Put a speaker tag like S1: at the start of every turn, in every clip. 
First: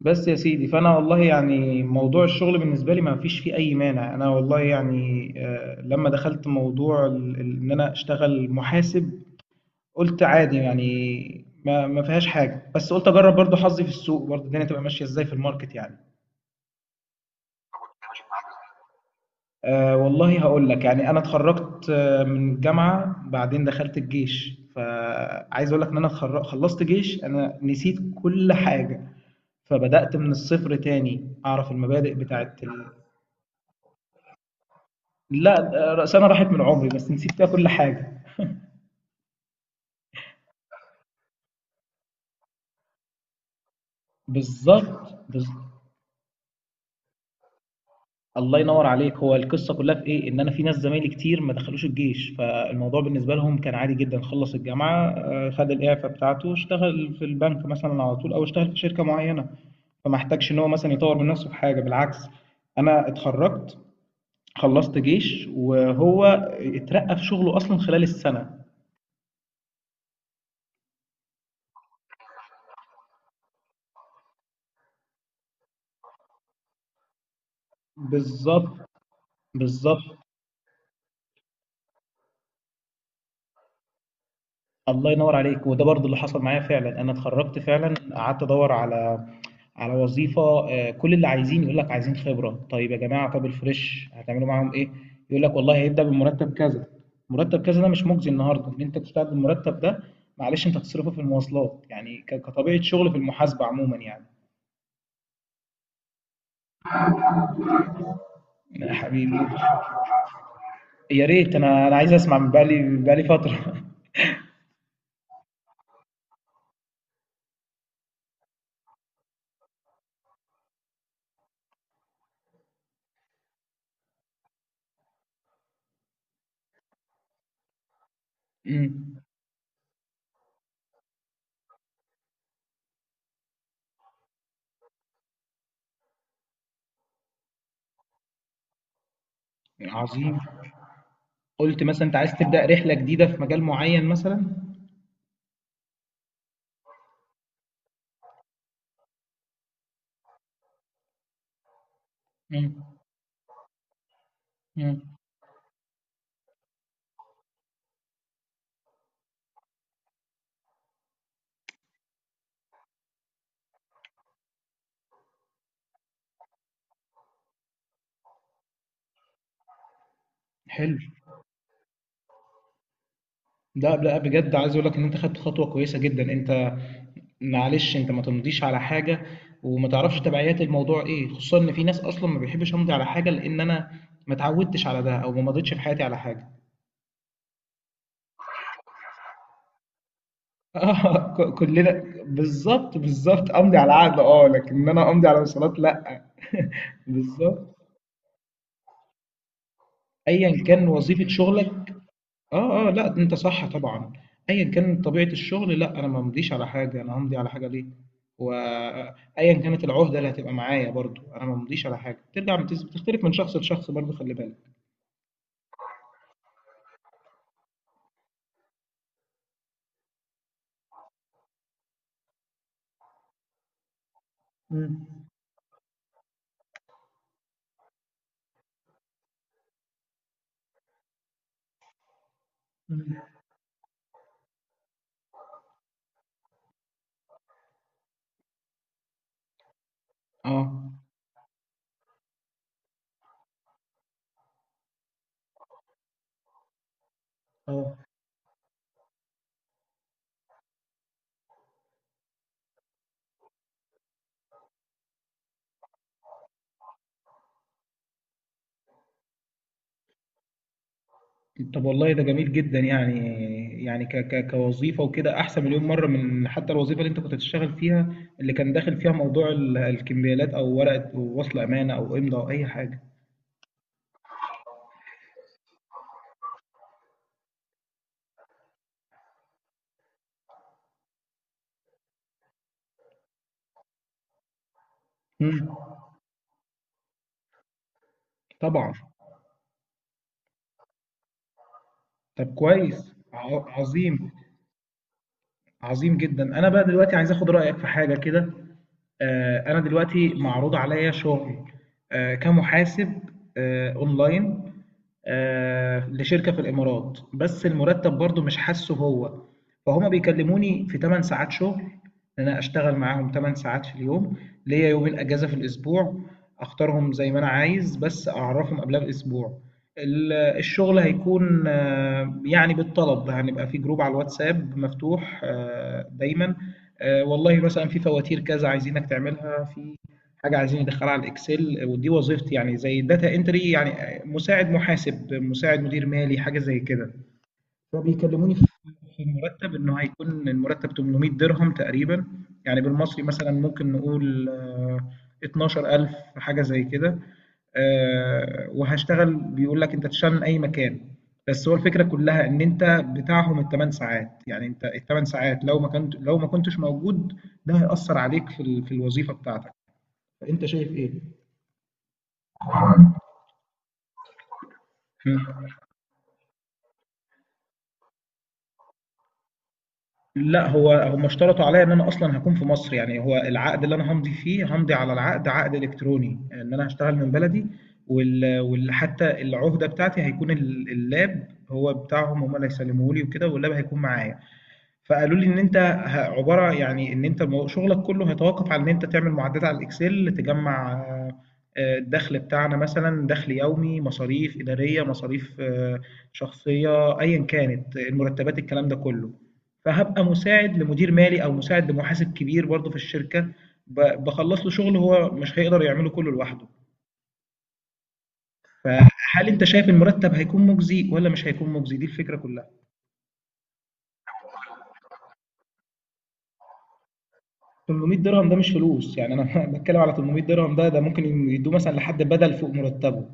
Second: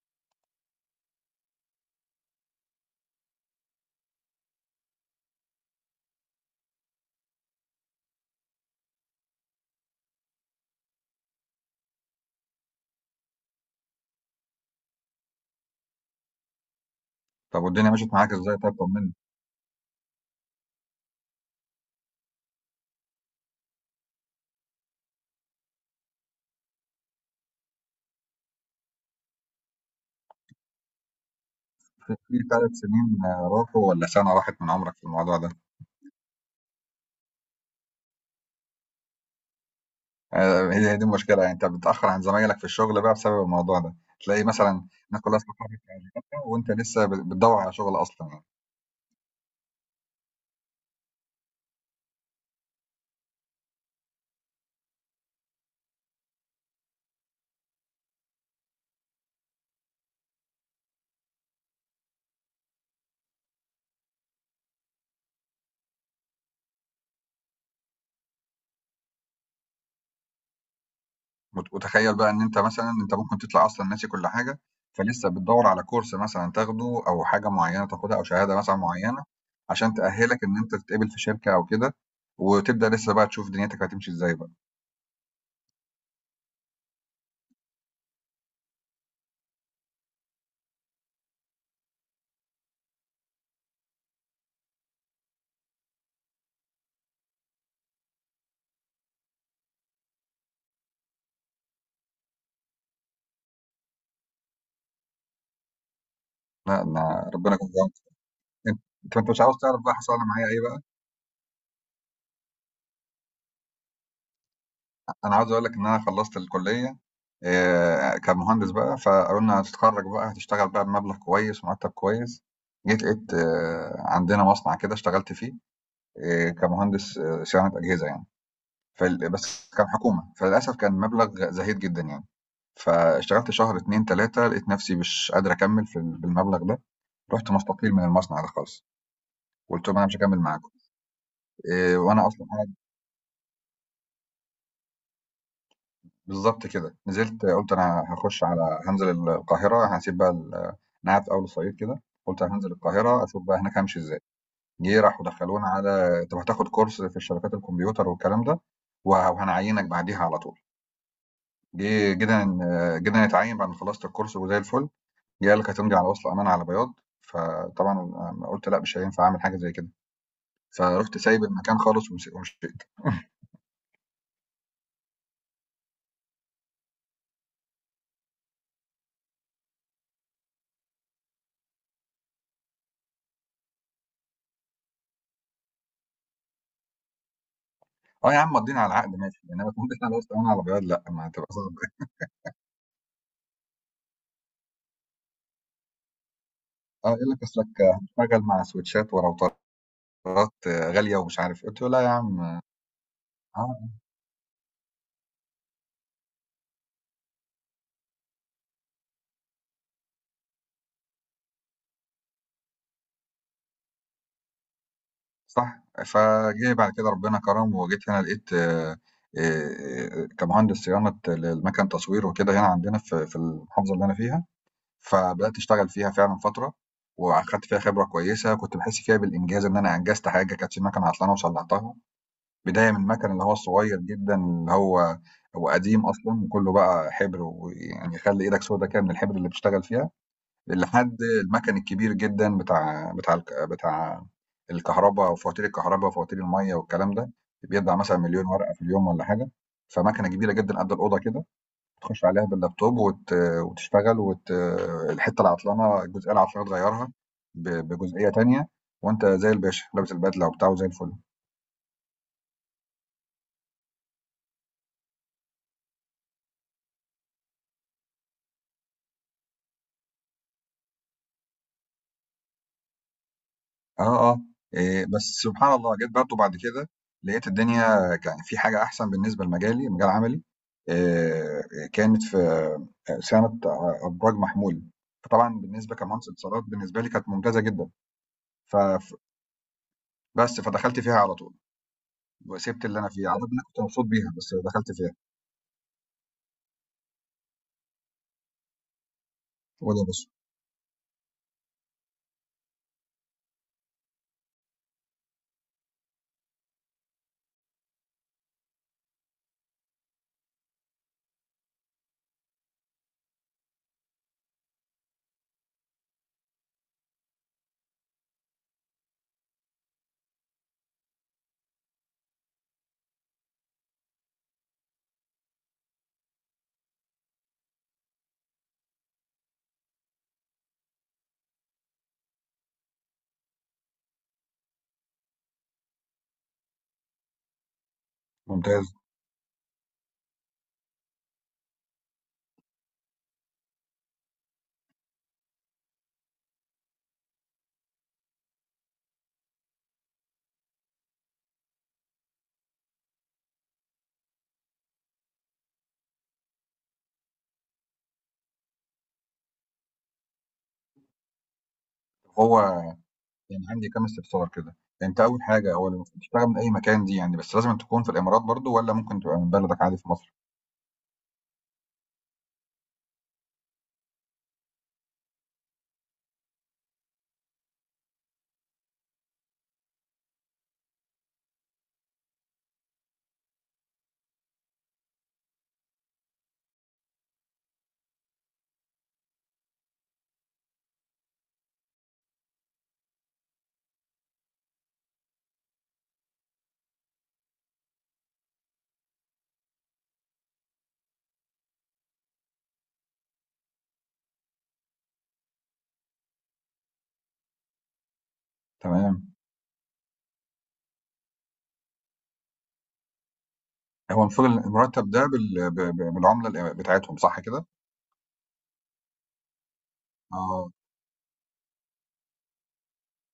S1: بس يا سيدي فانا والله يعني موضوع الشغل بالنسبه لي ما فيش فيه اي مانع. انا والله يعني لما دخلت موضوع ان انا اشتغل محاسب. قلت عادي يعني ما فيهاش حاجه، بس قلت اجرب برضو حظي في السوق، برضو الدنيا تبقى ماشيه ازاي في الماركت يعني.
S2: طب والدنيا مشيت معاك ازاي؟ طب طمني.
S1: أه والله هقول لك، يعني انا اتخرجت من الجامعه، بعدين دخلت الجيش، فعايز اقول لك ان انا خلصت جيش، انا نسيت كل حاجه. فبدأت من الصفر تاني أعرف المبادئ
S2: في
S1: بتاعت.
S2: 3 سنين راحوا ولا سنة راحت من عمرك في الموضوع ده؟
S1: لأ، ده رقصانة راحت من عمري، بس نسيت فيها كل حاجة.
S2: هي هي دي المشكلة، يعني انت بتتأخر عن زمايلك في الشغل بقى بسبب الموضوع ده. تلاقي مثلا
S1: بالضبط،
S2: الناس كلها
S1: بالض
S2: استقرت في وظيفتها وانت لسه بتدور على شغل اصلا يعني.
S1: الله ينوّر عليك، هو القصة كلّها في إيه، إن أنا في ناس زمايلي كتير ما دخلوش الجيش، فالموضوع بالنسبة لهم كان عادي جدًا، خلّص الجامعة، خد الإعفا بتاعته، اشتغل في البنك مثلًا على طول أو اشتغل في شركة معيّنة، فما احتاجش إن هو مثلًا يطوّر من نفسه في حاجة، بالعكس. أنا اتخرّجت، خلّصت جيش، وهو اترقّى في شغله أصلًا خلال السنة.
S2: وتخيل بقى ان انت مثلا انت ممكن تطلع اصلا ناسي كل حاجة، فلسه بتدور على كورس مثلا تاخده او حاجة معينة تاخدها او شهادة مثلا
S1: بالضبط،
S2: معينة عشان
S1: بالضبط.
S2: تأهلك ان انت تتقبل في شركة او كده، وتبدأ لسه بقى تشوف دنيتك هتمشي ازاي بقى.
S1: الله ينور عليك، وده برضه اللي حصل معايا فعلًا، أنا اتخرّجت فعلًا، قعدت أدوّر على وظيفة. كل اللي عايزين يقول لك عايزين خبرة، طيب يا جماعة، طَب الfresh هتعملوا معاهم إيه؟ يقول لك والله هيبدأ بمرتّب كذا، مرتّب كذا ده مش مُجزي النهارده، إن أنت تشتغل بالمرتّب ده. معلش أنت هتصرفه في المواصلات، يعني كطبيعة شُغل في المحاسبة عمومًا يعني.
S2: لا انا ربنا يكون في. انت
S1: يا
S2: انت
S1: حبيبي،
S2: مش عاوز تعرف بقى حصل لي معايا ايه بقى؟
S1: يا ريت، أنا عايز أسمع من بقى لي فترة.
S2: انا عاوز اقول لك ان انا خلصت الكليه كمهندس بقى، فقالوا لنا هتتخرج بقى هتشتغل بقى بمبلغ كويس، مرتب كويس. جيت لقيت عندنا مصنع كده اشتغلت فيه، كمهندس صيانه اجهزه يعني.
S1: إمم.
S2: بس كان حكومه فللاسف كان مبلغ زهيد جدا يعني. فاشتغلت شهر اتنين تلاته لقيت نفسي مش قادر اكمل في بالمبلغ ده. رحت مستقيل من المصنع ده خالص، قلت لهم انا مش
S1: عظيم.
S2: هكمل معاكم.
S1: قُلت
S2: إيه،
S1: مثلًا أنت
S2: وانا
S1: عايز
S2: اصلا
S1: تبدأ رحلة جديدة في مجال معيّن مثلًا؟
S2: بالضبط كده، نزلت، قُلت أنا هاخش على هانزل القاهرة، هاسيب بقى أنا قاعد في أول الصعيد كده، قُلت هانزل
S1: إمم.
S2: القاهرة أشوف بقى هناك هامشي إزاي. جه
S1: إمم.
S2: راحوا دخلونا على: "طَب هتاخد كورس في الشبكات الكمبيوتر والكلام ده وهنعيّنك بعديها على طول." جه جينا ن جينا نتعيّن بعد ما خلصت الكورس وزي الفُل، جه قال لك هتمضي على وصل أمانة على بياض. فطبعًا قُلت لأ، مش هينفع أعمل حاجة زي كده،
S1: حلو.
S2: فرُحت سايب المكان خالص ومشيت.
S1: لأ، لأ، بجد عايز أقول لك إن أنت خدت خطوة كويسة جدًا، أنت معلش أنت ما تمضيش على حاجة وما تعرفش تبعيات الموضوع إيه، خصوصًا إن في ناس أصلًا ما بيحبش أمضي على حاجة لإن أنا ما اتعودتش على ده أو ما مضيتش في حياتي على حاجة.
S2: آه يا عم، مضّينا على العقد ماشي، إنّما تمضي على وصل أمانة على بياض لأ، ما
S1: آه،
S2: هتبقى صعبة.
S1: كلنا بالضبط، بالضبط، أمضي على عقد، لكن إن أنا أمضي على وصيّات لأ.
S2: اه يقول لك اصلك
S1: بالضبط.
S2: هتشتغل مع سويتشات وراوترات
S1: أيًا كان
S2: غاليه
S1: وظيفة
S2: ومش عارف إيه. قلت له
S1: شغلك.
S2: لا يا عم.
S1: اه، اه، لا، انت صح
S2: اه
S1: طبعا. ايا كان طبيعة الشغل، لا، انا ما ممضيش على حاجة. انا همضي على حاجة ليه؟ وايا كانت العهدة اللي هتبقى معايا برضو، انا ما ممضيش على حاجة ترجع بتختلف من شخص لشخص، برضو خلي بالك.
S2: صح، فجه بعد كده ربنا كرم وجيت هنا لقيت آه، كمهندس صيانه للمكن تصوير وكده، هنا عندنا في المحافظه اللي انا فيها.
S1: مم.
S2: فبدات اشتغل فيها فعلا فتره، واخدت فيها خبره كويسه، كنت بحس فيها بالانجاز ان انا انجزت حاجه، كانت في مكنه عطلانه وصلحتها. بدايه من
S1: مم.
S2: المكن اللي هو الصغير جدا، اللي هو قديم اصلا وكله بقى حبر، ويعني يخلي ايدك سودا كده من الحبر اللي بتشتغل فيها،
S1: اه،
S2: لحد المكن الكبير جدًا بتاع الكهربا وفواتير الكهربا وفواتير المَيّة والكلام ده،
S1: اه.
S2: بيطبع مثلًا مليون ورقة في اليوم والّا حاجة. فمكنة كبيرة جدًا قد الأوضة كده، تخش عليها باللابتوب وتشتغل الحتة العطلانة الجزئية العطلانة تغيّرها بجزئية تانية، وأنت زي الباشا لابس البدلة وبتاع وزي الفل.
S1: طب والله ده جميل جدا يعني، يعني ك ك كوظيفة وكده احسن مليون مرة من حتى الوظيفة اللي انت كنت بتشتغل فيها، اللي كان داخل فيها موضوع الكمبيالات او ورقة وصل امانة او امضاء او اي حاجة.
S2: آه، آه، بس سبحان الله جيت برضه بعد كده لقيت الدنيا كان في حاجة أحسن بالنسبة لمجالي، مجال عملي، آآ كانت في صيانة أبراج محمول. فطبعًا
S1: مم.
S2: بالنسبة كمهندس اتصالات بالنسبة لي كانت ممتازة جدًا، ف
S1: طبعا.
S2: ف بس فدخلت فيها على طول،
S1: طب
S2: وسِبت اللي أنا
S1: كويس،
S2: فيه على قد ما أنا كنت مبسوط
S1: عظيم.
S2: بيها بس دخلت فيها.
S1: عظيم جدا. انا بقى دلوقتي عايز اخد رايك في حاجه كده. انا
S2: هو ده يا باشا.
S1: دلوقتي معروض عليا شغل كمحاسب، اونلاين، لشركه في الامارات، بس المرتب برضو مش حاسه هو. فهما بيكلموني في 8 ساعات شغل، ان انا اشتغل معاهم 8 ساعات في اليوم، ليا يومين اجازه في الاسبوع، اختارهم زي ما انا عايز، بس اعرفهم قبلها باسبوع. الشغل هيكون يعني بالطلب، هنبقى في جروب على الواتساب مفتوح دايما. والله مثلا في فواتير كذا عايزينك تعملها، في حاجة عايزين ندخلها على الاكسل. ودي وظيفتي يعني، زي داتا انتري يعني، مساعد محاسب، مساعد مدير مالي، حاجة زي كده. فبيكلموني في
S2: ممتاز.
S1: المرتب، انه هيكون المرتب 800 درهم تقريبا، يعني بالمصري مثلا ممكن نقول 12,000، حاجه زي كده. وهشتغل، بيقول لك انت تشتغل من اي مكان. بس هو الفكره كلها ان انت بتاعهم الثمان ساعات، يعني انت الثمان ساعات لو ما كنتش موجود، ده هيأثر عليك في الوظيفه بتاعتك. فانت شايف ايه؟
S2: هو كان عندي كام استفسار كده، أنت أول حاجة هو لمّا بتشتغل من أي مكان دي يعني بس لازمًا تكون في الإمارات برضه والّا ممكن تبقى من بلدك عادي في مصر؟
S1: لا، هو هم اشترطوا عليا ان انا اصلا هكون في مصر. يعني هو العقد اللي انا همضي على العقد، عقد الكتروني، ان انا هشتغل من بلدي. حتى العهده بتاعتي هيكون اللاب هو بتاعهم، هم اللي هيسلموه لي وكده، واللاب هيكون معايا. فقالوا لي ان انت عباره، يعني ان انت شغلك كله هيتوقف على ان انت تعمل معدات على الاكسل، تجمع الدخل بتاعنا مثلا، دخل يومي، مصاريف اداريه، مصاريف شخصيه، ايا كانت، المرتبات، الكلام ده كله. فهبقى مساعد لمدير مالي، او مساعد لمحاسب كبير برضه في الشركه، بخلص له شغل هو مش هيقدر يعمله كله لوحده.
S2: تمام.
S1: فهل انت شايف المرتب هيكون مجزي ولا مش هيكون مجزي؟ دي الفكره كلها.
S2: هو المفروض المرتب ده بال ب ب بالعملة بتاعتهم صح كده؟
S1: 800 درهم ده مش فلوس يعني، انا بتكلم على 800
S2: آه،
S1: درهم ده ممكن يدوه مثلا لحد بدل فوق مرتبه.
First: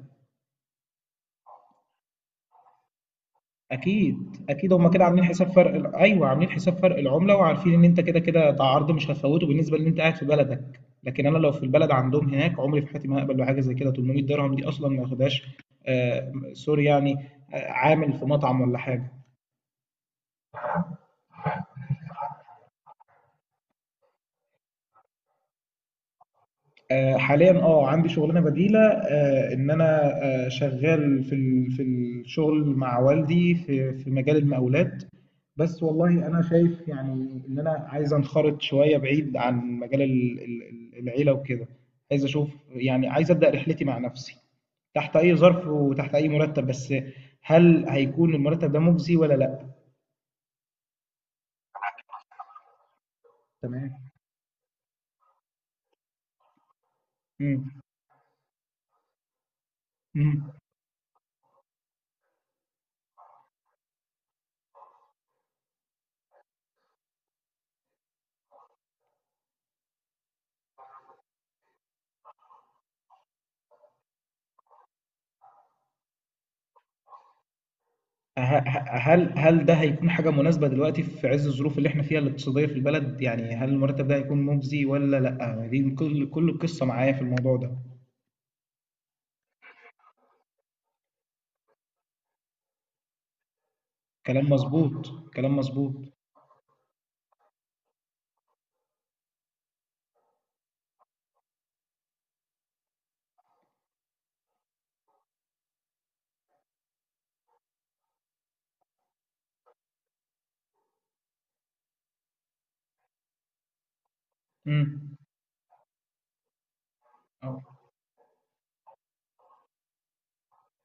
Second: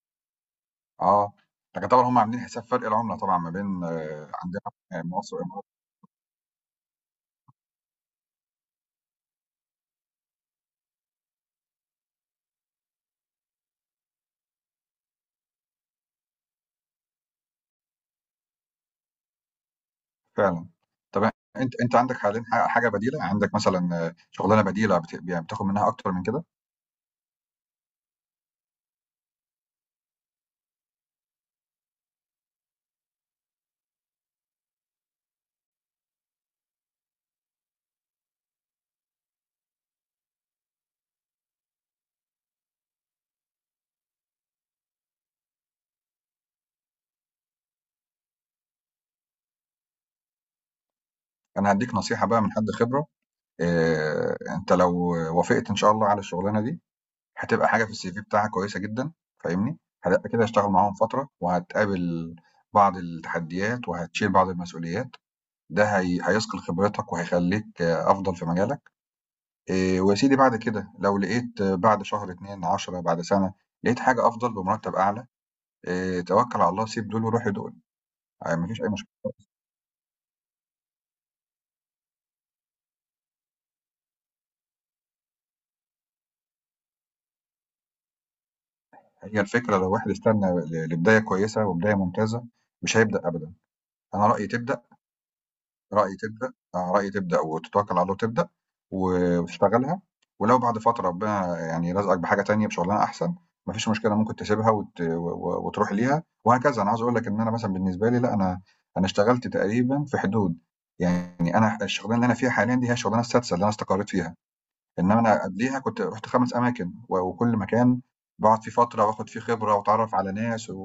S2: آه، لكن طبعًا هُم عاملين حساب فرق العملة طبعًا ما بين
S1: اكيد،
S2: عندنا
S1: اكيد. هم كده عاملين
S2: مصر
S1: حساب
S2: والإمارات
S1: فرق ايوه، عاملين حساب فرق العمله، وعارفين ان انت كده كده ده عرض مش هتفوته بالنسبه ان انت قاعد في بلدك. لكن انا لو في البلد عندهم هناك، عمري في حياتي ما هقبل بحاجه زي كده. 800 درهم دي اصلا ما ياخدهاش آه، سوري يعني، آه عامل في مطعم ولا حاجه.
S2: فعلًا. طب أنت عندك حاليًا حاجة بديلة، عندك مثلًا شغلانة بديلة يعني بتاخد منها أكتر من كده؟
S1: حاليا اه عندي شغلانه بديله، ان انا شغال في الشغل مع والدي، في مجال المقاولات. بس والله انا شايف يعني ان انا عايز انخرط شويه بعيد عن مجال العيله وكده. عايز اشوف يعني، عايز ابدا رحلتي مع نفسي، تحت اي ظرف وتحت اي مرتب، بس هل هيكون المرتب ده مجزي ولا لا؟
S2: أنا هادّيك نصيحة بقى من حد خبرة.
S1: تمام.
S2: أنت لو وافقت إن شاء الله على الشغلانة دي، هتبقى
S1: مم.
S2: حاجة في الCV بتاعك كويسة جدًا. فاهمني؟ هتبقى كده
S1: مم.
S2: هتشتغل معاهم فترة وهتقابل بعض التحديات وهتشيل بعض المسؤوليات. ده هي هيثقل خبرتك وهيخلّيك أفضل في مجالك. ويا سيدي بعد كده لو لقيت بعد شهر، 2، 10، بعد سَنة، لقيت حاجة أفضل بمرتب أعلى. توكّل على الله، سيب دول وروح لدول.
S1: ه-
S2: ما فيش
S1: ه-
S2: أي مشكلة.
S1: هل هل ده هيكون حاجة مناسبة دلوقتي في عز الظروف اللي احنا فيها الاقتصادية في البلد؟ يعني هل المرتب ده هيكون مجزي ولا لأ؟ دي كل القصة معايا في الموضوع ده.
S2: هي الفكرة لو واحد استنى لبداية كويسة وبداية ممتازة مش هيبدأ أبدًا. أنا رأيي
S1: كلام
S2: تبدأ
S1: مظبوط، كلام مظبوط.
S2: رأي تبدأ آه، رأي تبدأ وتتوكل على الله وتبدأ وتشتغلها، ولو بعد فترة ربنا يعني رزقك بحاجة تانية بشغلانة أحسن مفيش مشكلة ممكن تسيبها وتروح ليها وهكذا. أنا عاوز أقول لك إن أنا مثلا بالنسبة لي، لا، أنا اشتغلت تقريبا في حدود، يعني أنا الشغلانة اللي أنا فيها حاليا دي هي الشغلانة السادسة اللي أنا استقريت فيها.
S1: امم.
S2: إنما أنا قبليها كنت رحت 5 أماكن، وكل مكان بقعد فيه فترة وآخد فيه خبرة وأتعرف على ناس و...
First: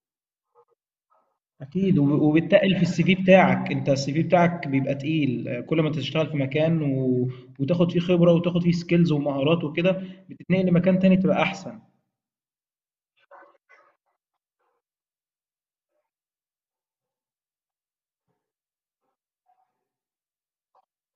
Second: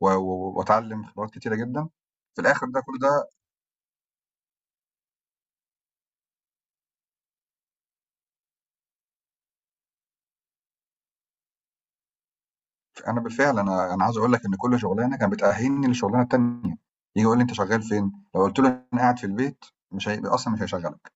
S2: و... و- وأتعلم خبرات كتيرة جدا
S1: اكيد.
S2: في الآخر
S1: وبتتقل
S2: ده
S1: في
S2: كل
S1: السي في
S2: ده.
S1: بتاعك. انت السي في بتاعك بيبقى تقيل، كل ما انت تشتغل في مكان وتاخد فيه خبرة وتاخد فيه سكيلز ومهارات وكده، بتتنقل لمكان تاني تبقى احسن.
S2: أنا بالفعل أنا عاوز أقول لك إن كل شغلانة كانت بتأهّلني للشغلانة التانية، ييجي يقول لي: "أنت شغّال فين؟" لو قُلت له: "أنا قاعد في البيت"، مش هي أصلًا مش هيشغّلك،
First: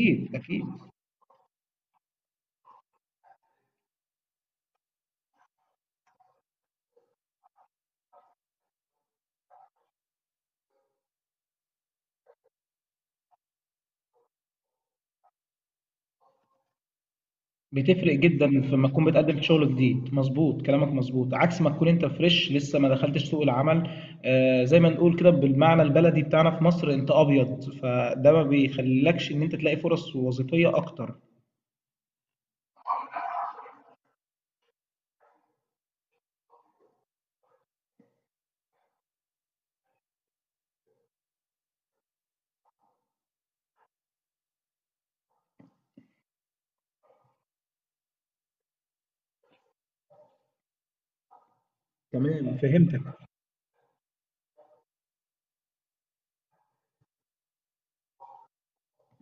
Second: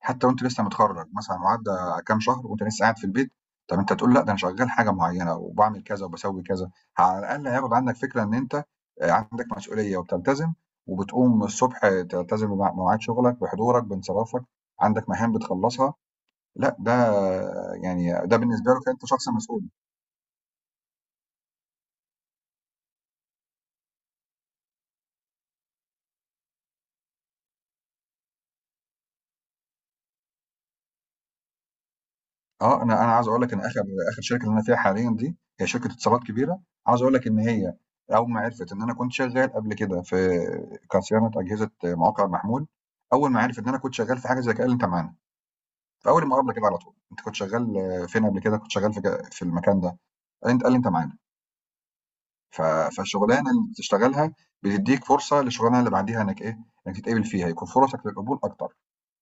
S2: حتى وأنت لسّه
S1: اكيد،
S2: متخرّج مثلًا وعدّى كام شهر وأنت لسّه قاعد في البيت. طَب أنت هتقول لأ، ده أنا شغّال حاجة معيّنة وباعمل كذا وباسوّي كذا، على الأقل هياخد عنّك فكرة إن أنت عندك مسؤولية وبتلتزم، وبتقوم الصبح تلتزم بمواعيد شغلك، بحضورك، بانصرافك، عندك مهام بتخلّصها. لأ ده
S1: بتفرق
S2: يعني ده
S1: جدا في
S2: بالنسبة له
S1: لما
S2: كده
S1: تكون
S2: أنت شخص
S1: بتقدم في
S2: مسؤول.
S1: شغل جديد. مظبوط كلامك مظبوط، عكس ما تكون انت فريش لسه ما دخلتش سوق العمل. آه، زي ما نقول كده بالمعنى البلدي بتاعنا في مصر انت ابيض، فده ما بيخليلكش ان انت تلاقي فرص وظيفية اكتر.
S2: أنا عاوز أقول لك إن آخر آخر شركة اللي أنا فيها حاليًا دي هي شركة اتصالات كبيرة، عاوز أقول لك إن هي أول ما عرفت إن أنا كنت شغال قبل كده كصيانة أجهزة مواقع محمول، أول ما عرفت إن أنا كنت شغال في حاجة زي كده قال لي: "أنت معانا." في أول المقابلة كده على طول: "أنت كنت شغال فين قبل كده؟" "كنت شغال في المكان ده." قال لي: "أنت"، قال لي: "أنت معانا."
S1: تمام،
S2: ف
S1: فهمتك.
S2: فالشغلانة اللي بتشتغلها بتدّيك فرصة للشغلانة اللي بعديها إنك إنك تتقبل فيها، يكون فرصك للقبول أكتر.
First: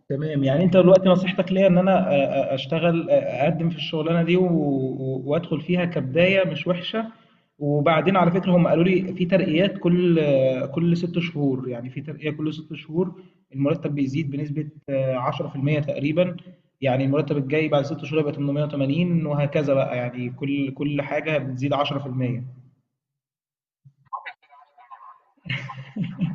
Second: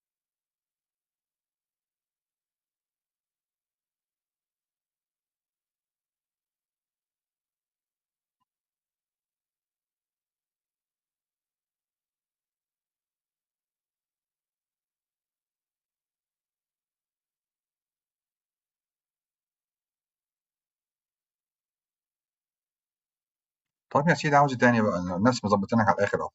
S1: تمام. يعني انت دلوقتي نصيحتك ليا ان انا اقدم في الشغلانه دي وادخل فيها كبدايه مش وحشه. وبعدين على فكره هم قالوا لي في ترقيات كل ست شهور، يعني في ترقيه كل ست شهور، المرتب بيزيد بنسبه 10% تقريبا. يعني المرتب الجاي بعد ست شهور يبقى 880 وهكذا بقى، يعني كل حاجه بتزيد 10%.
S2: طب يا سيدي عاوز إيه تاني بقى؟ الناس مضبطينك على الآخر أهو،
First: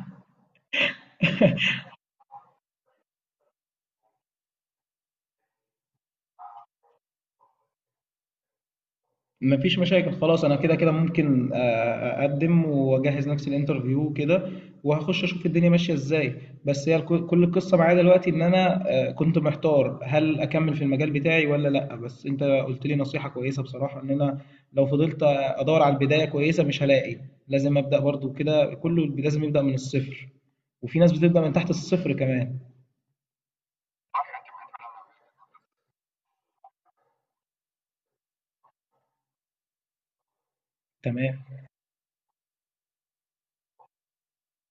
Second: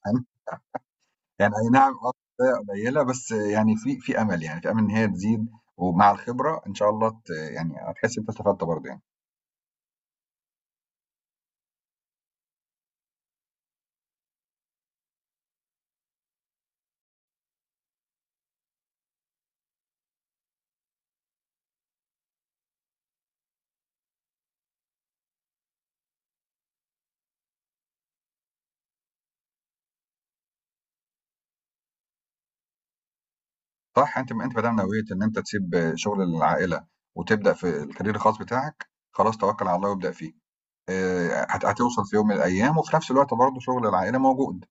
S2: يعني أي نعم. شوية قليلة، بس يعني في أمل يعني، في أمل إن هي تزيد ومع الخبرة إن شاء الله يعني هتحس إن أنت استفدت برضه يعني.
S1: مفيش مشاكل خلاص، انا كده كده ممكن اقدم واجهز نفسي الانترفيو كده، وهخش اشوف الدنيا ماشيه ازاي. بس هي كل القصه معايا دلوقتي ان انا كنت محتار هل اكمل في المجال بتاعي ولا لا. بس انت قلت لي نصيحه كويسه بصراحه، ان انا لو فضلت ادور على البدايه كويسه مش هلاقي. لازم ابدا برضو، كده كله لازم يبدا من الصفر، وفي ناس بتبدا من تحت الصفر كمان.
S2: صح، أنتِ ما دام نوّيت إن أنت تسيب شغل العائلة وتبدأ في الكارير الخاص بتاعك، خلاص توكّل على الله وابدأ فيه.
S1: تمام.
S2: هت هتوصل في يوم من الأيام وفي نفس الوقت برضه شغل العائلة موجود،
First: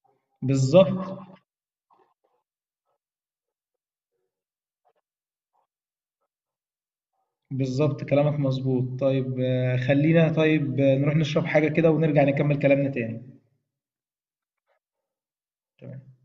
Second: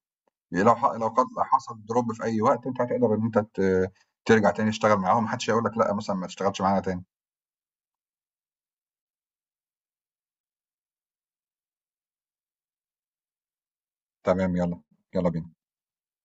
S2: لو
S1: بالظبط.
S2: قد حصل drop في أي وقت أنت هتقدر إن أنت ترجع تاني تشتغل معاهم، ما حدش هيقول لك لأ مثلًا ما تشتغلش معانا تاني.
S1: بالظبط كلامك مظبوط. طيب خلينا، طيب نروح نشرب حاجة كده، ونرجع نكمل كلامنا تاني.
S2: تمام يالّا، يالّا بينا.
S1: تمام